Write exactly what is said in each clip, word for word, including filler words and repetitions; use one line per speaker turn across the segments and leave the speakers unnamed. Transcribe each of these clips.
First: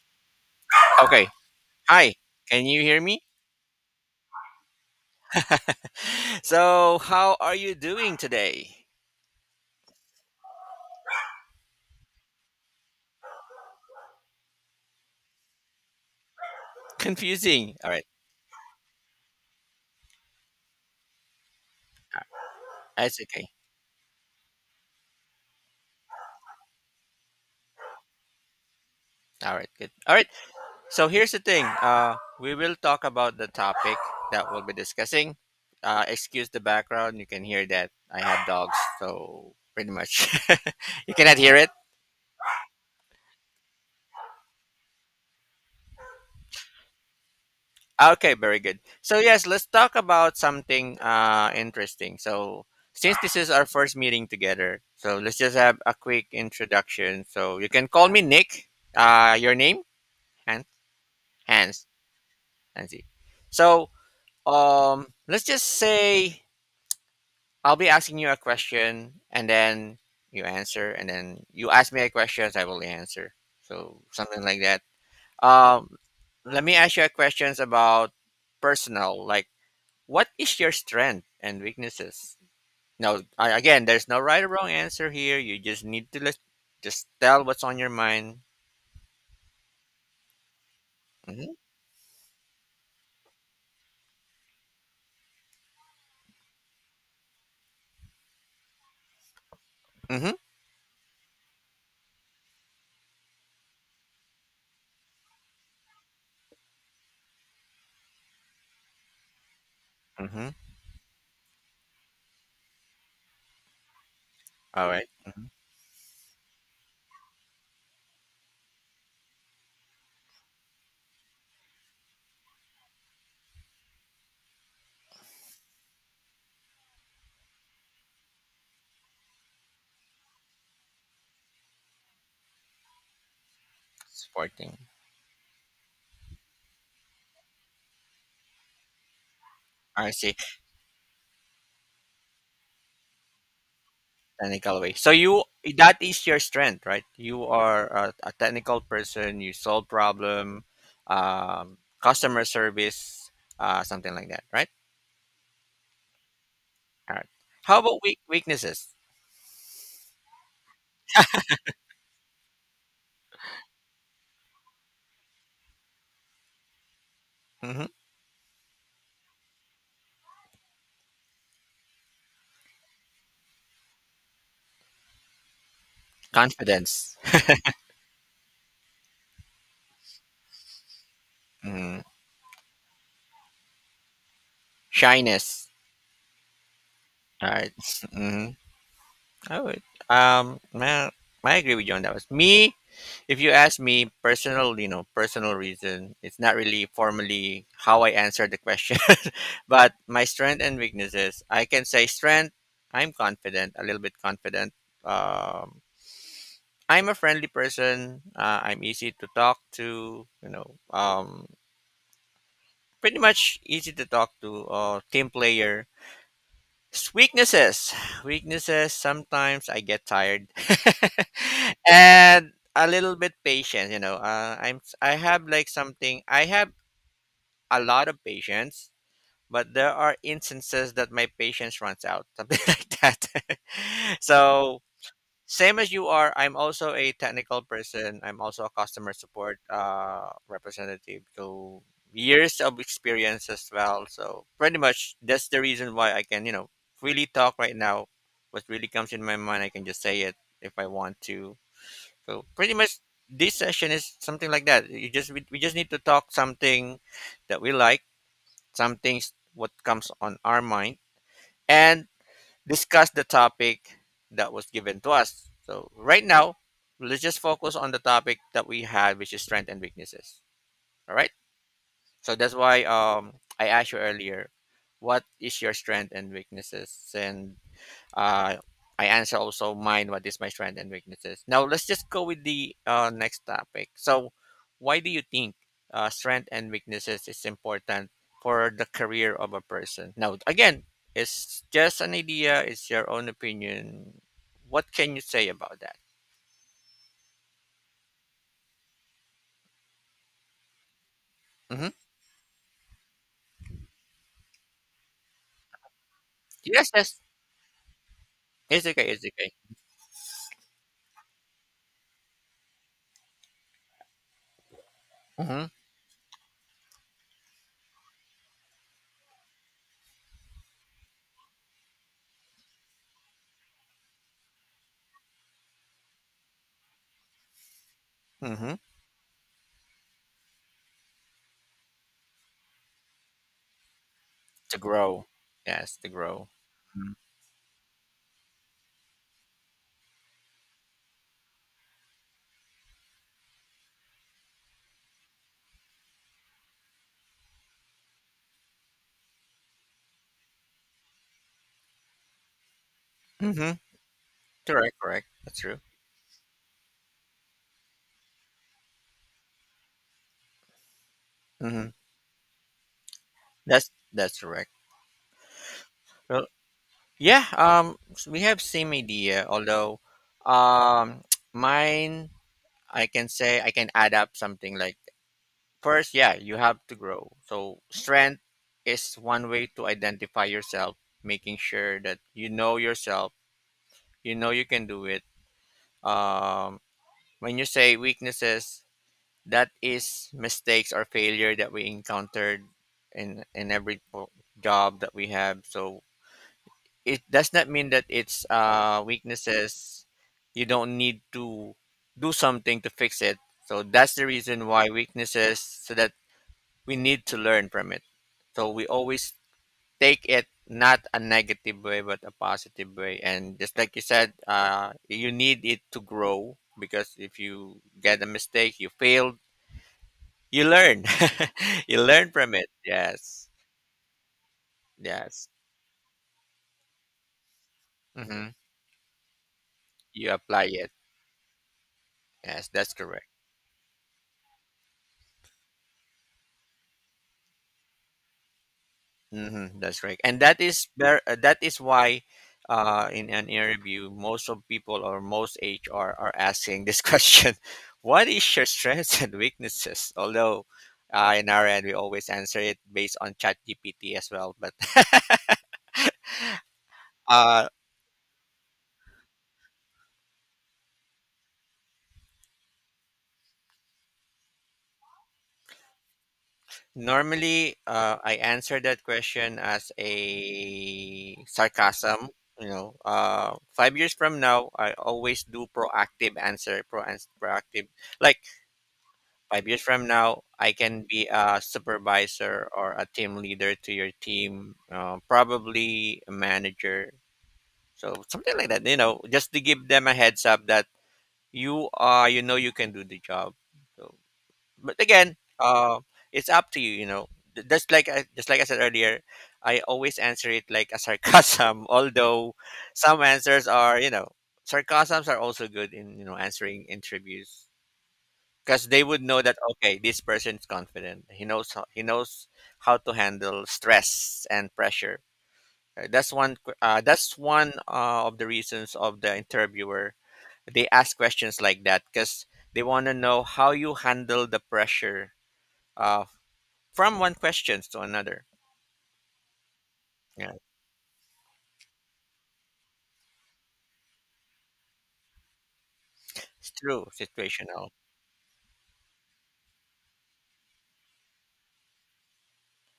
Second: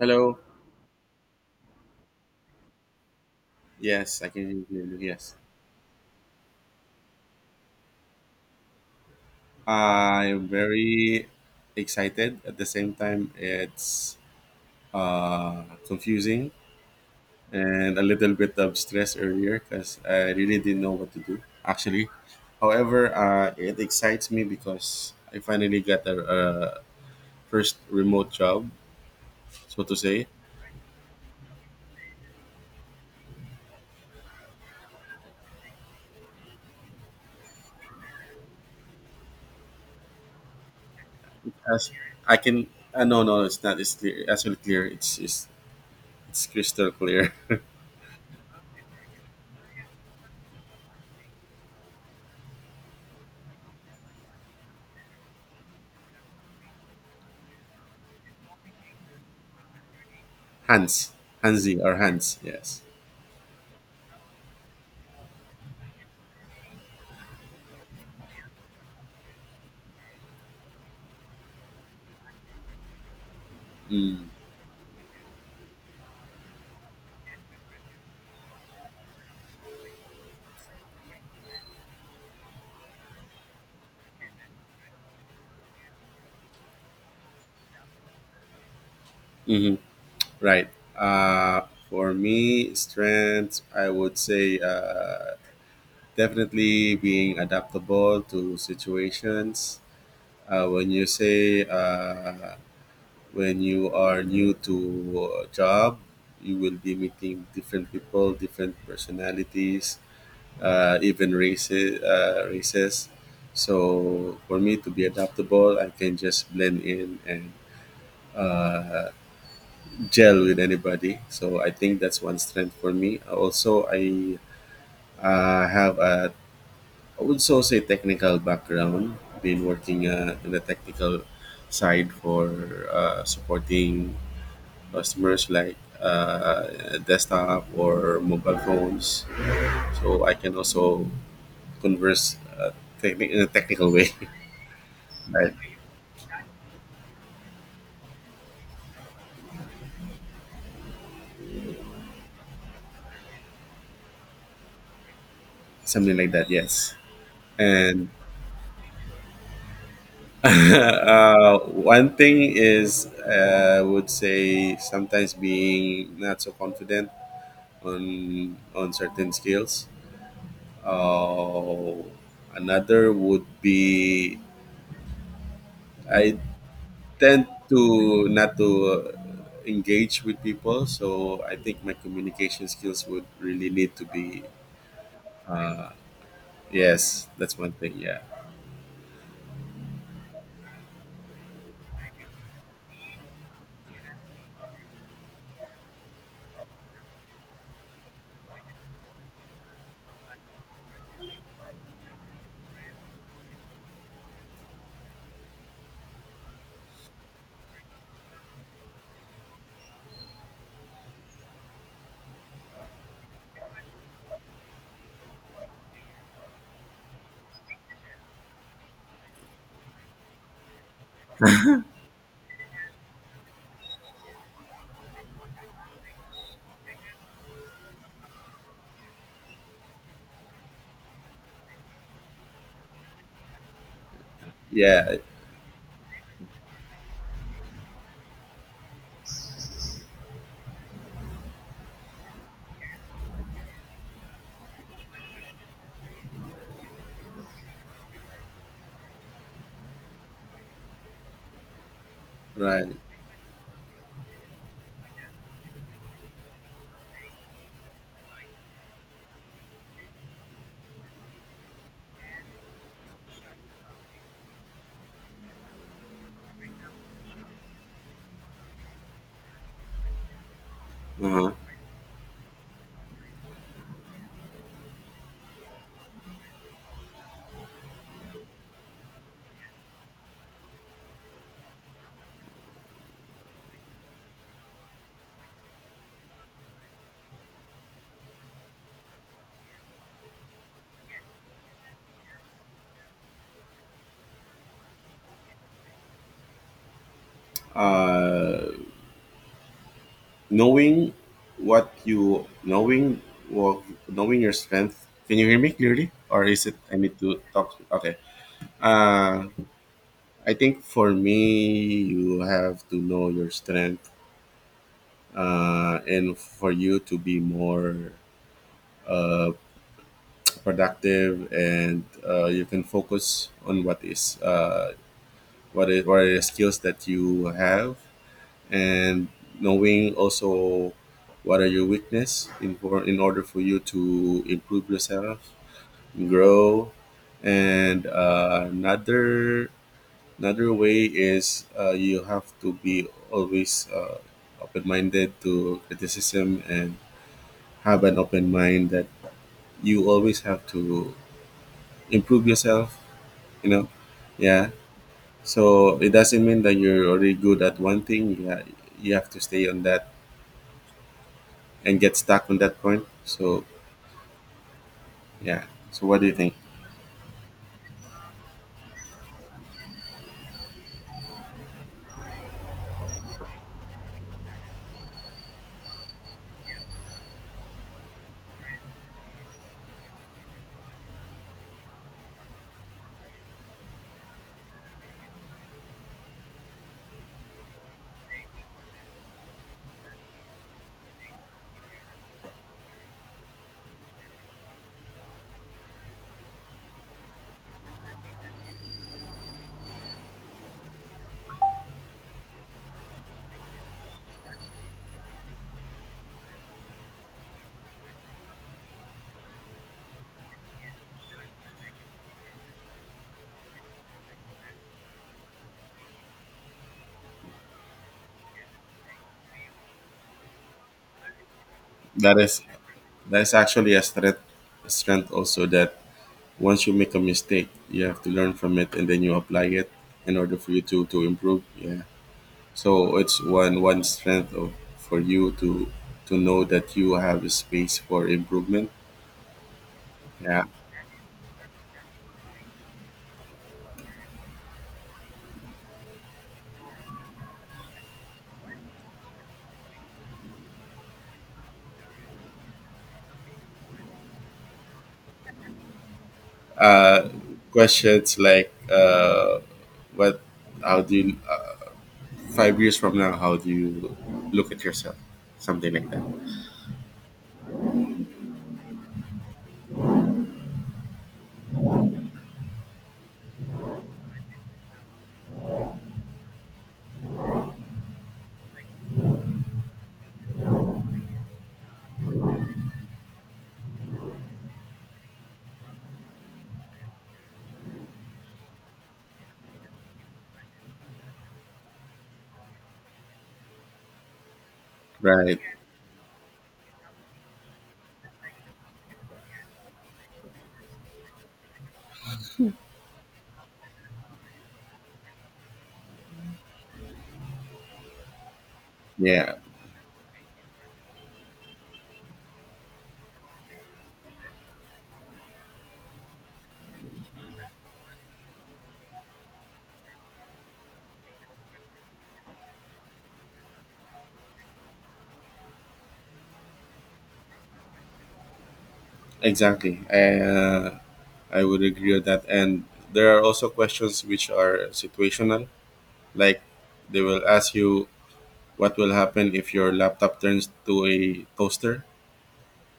Hello.
Okay. Hi. Can you hear me?
Yes, I can hear you. Yes.
So, how are you doing today?
I'm very excited. At the same time, it's uh, confusing
Confusing. All
and a
right.
little bit of stress earlier because I really didn't know what to do, actually. However,
That's okay.
uh, it excites me because I finally got a, a first remote job,
All right.
so
Good.
to
All right.
say.
So, here's the thing. Uh, we will talk about the topic that we'll be discussing. Uh, excuse the background. You can hear that I have dogs, so pretty much you cannot hear it.
As I can, uh, no, no, it's not. It's clear. Actually, clear. It's it's it's crystal clear.
Okay, very good. So yes, let's talk about something uh interesting. So since this is our first meeting together, so let's just have a quick introduction. So you can call me Nick. Uh your name? Hans
Hans, Hansi,
Hans
or Hans. Yes.
Hansi. So um let's just say I'll be asking you a question and then you answer and then you ask me a question, I will answer. So
Mm.
something like that. Um let me ask you a questions about personal like what is your strength and weaknesses? Now, I- again, there's no right or wrong answer here. You just need to let, just tell what's on your mind.
Hmm. Right.
Mm-hmm.
Uh, for me, strength, I would say uh, definitely being adaptable to situations.
Mm-hmm.
Uh, when you say uh, when you are new to a job, you will be meeting different people, different personalities,
Mm-hmm.
uh, even races. Uh, races. So for me
All
to
right.
be
Mm-hmm.
adaptable, I can just blend in and gel with anybody. So I think that's one strength for me. Also, I uh, have a I would so say technical background. Been working uh, in the technical side for uh, supporting
Sporting.
customers like uh, desktop or mobile phones.
I
So I
see.
can also converse uh, techni- in a technical way,
Technical way. So you
like
that is your strength, right? You are a, a technical person. You solve problem, um, customer service, uh, something like that, right?
something like that. Yes,
All right. How about
and
weak weaknesses?
uh, one thing is, uh, I would say sometimes being not so confident
Mm-hmm.
on on certain skills. Uh, Another would be I
Confidence.
tend to not to uh, engage with people, so I think my
Mm-hmm.
communication skills would really need to be.
Shyness.
Yes,
All
that's
right.
one thing. Yeah,
Mm-hmm. I would. Um, man, I agree with you on that. Was me. If you ask me, personal, you know, personal reason, it's not really formally how I answer the question, but my strength and weaknesses. I can say strength. I'm confident, a little bit confident. Um, I'm a friendly person. Uh, I'm easy to talk to. You know, um, pretty much easy to talk to. Uh, team player. Weaknesses. Weaknesses, sometimes I get tired. And a little bit patient, you know. Uh, I'm s- i am I have like something I have a lot of patience, but there are instances that my patience runs out, something like that. So
yeah,
same as you are, I'm also a technical person. I'm also a customer support uh, representative. So years of experience as well. So pretty much that's the reason why I can, you know, freely talk right now. What really comes in my mind, I can just say it if I want to. So pretty
right.
much this session is something like that. You just we, we just need to talk something that we like, some things what comes on our mind, and discuss the topic that was given to us. So right now, let's just focus on the topic that we had, which is strength and weaknesses. All right.
Uh-huh.
So that's why um I asked you earlier, what is your strength and weaknesses? And uh, I answer also mine. What is my strength and weaknesses? Now let's just go with the uh, next topic. So, why do you think uh, strength and weaknesses is important for the career of a person? Now again, it's just an idea. It's your own opinion. What can you say about that?
Uh knowing
Hmm.
what you knowing what Knowing your strength, can you hear me clearly or is it
Yes,
I need
yes,
to talk? Okay.
it's okay. It's
uh
okay.
I think for me, you have to know your strength,
Mm-hmm.
uh and for you to be more uh productive, and uh you can focus on what is uh what is, what are the skills that you have,
Mm-hmm.
and knowing also what are your weakness in, for, in order for you to
To
improve
grow,
yourself,
yes, to grow.
grow. And uh, another another way is, uh, you have to be always uh, open-minded to criticism and have an open mind that you always have to improve yourself, you
Mm-hmm.
know. Yeah.
Correct, correct. That's true.
So it doesn't mean that you're already good at one thing. Yeah, you you have to stay on that
Mm-hmm.
and get stuck on that point. So
That's that's correct.
yeah. So what do you
Well.
think?
Yeah, um, s- we have same idea. Although, um, mine, I can say I can add up something like first. Yeah, you have to grow. So strength is one way to identify yourself, making sure that you know yourself. You know you can do it. Um, when you say weaknesses, that is mistakes or failure that we encountered in in every po- job that we have. So it does not mean that it's uh, weaknesses. You don't need to do something to fix it. So that's the reason why weaknesses, so that we need to learn from it. So we always take it not a negative way, but a positive way. And just like you said, uh, you need it to grow because if you get a mistake, you failed, you learn. You learn
That
from
is,
it.
that
Yes.
is actually a strength, a strength
Yes.
also that once you make a mistake, you have to
Hmm.
learn from it and then you apply it
You
in order
apply
for you
it.
to to improve. Yeah.
Yes, that's
So
correct.
it's one one strength of, for you to to know that you have a space for improvement.
Mm-hmm, that's right, and that
Yeah.
is ver- uh, that is why, uh, in an interview, most of people or most H R are asking this question: what is your strengths and weaknesses? Although, uh, in our end, we always answer it based on ChatGPT as well. But
Uh,
uh,
Questions like uh, what, how do you uh, five years from now, how do you look at yourself, something like that.
normally, uh, I answer that question as a sarcasm. You know, uh, five years from now, I always do proactive answer, pro- proactive. Like five years from now, I can be a supervisor or a team leader to your team, uh, probably a manager. So something like that, you know, just to give them a heads up that you are, you know, you can do the job. So, but again,
Right.
uh, it's up to you, you know. Th- Just like I, just like I said earlier, I always answer it like a sarcasm. Although some answers are, you know, sarcasms are also good in you know answering interviews because they would know
Yeah.
that okay this person is confident he knows how, he knows how to handle stress and pressure. Uh, that's one que- uh, that's one uh, of the reasons of the interviewer they ask questions like that because they want to know how you handle the pressure uh, from one question to another.
Exactly. I,
Yeah,
Uh, I would agree with that. And there are also questions which are situational, like
it's true,
they will ask
situational.
you what will happen if your laptop turns to a toaster.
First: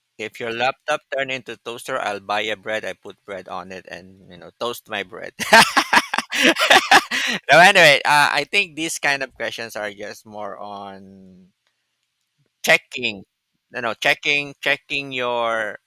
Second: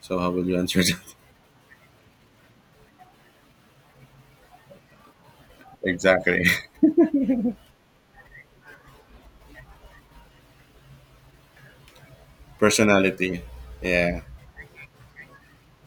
So how
If
will
your
you answer
laptop
that?
turned into toaster, I'll buy a bread, I put bread on it and you know toast my bread.
Exactly.
No, anyway, uh, I think these kind of questions are just more on checking,
Personality.
you know,
Yeah.
checking, checking your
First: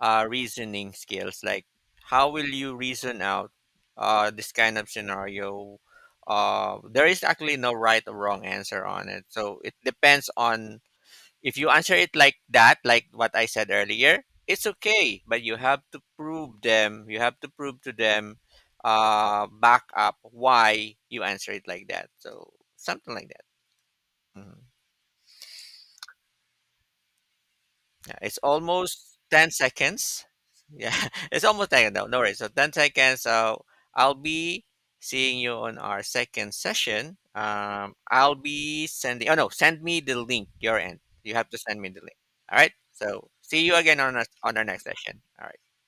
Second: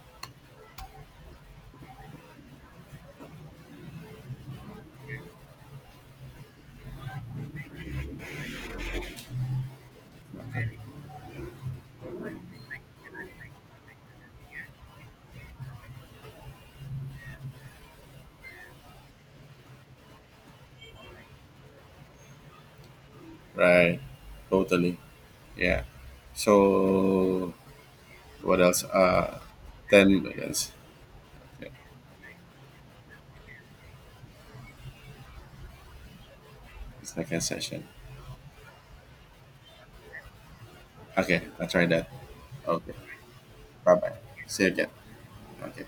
uh, reasoning skills. Like, how will you reason out uh, this kind of scenario? Uh, there is actually no right or wrong answer on it. So it depends on if you answer it like that, like what I said earlier, it's okay, but you have to prove them, you have to prove to them uh back up why you answer it like that. So something like that.
Right.
Mhm.
Totally. Yeah. So
Yeah, it's
what else?
almost
Uh,
ten
ten
seconds.
minutes.
Yeah, it's
Yeah,
almost ten. No, no worries. So ten seconds. Uh, I'll be seeing you on our second
it's
session.
second session.
Um, I'll be sending. Oh no, send me the link. Your end. You
Okay,
have to
I'll
send
try
me the
that.
link. All right.
Okay.
So see you
Bye
again
bye.
on our, on our
See you
next
again.
session. All right.
Okay.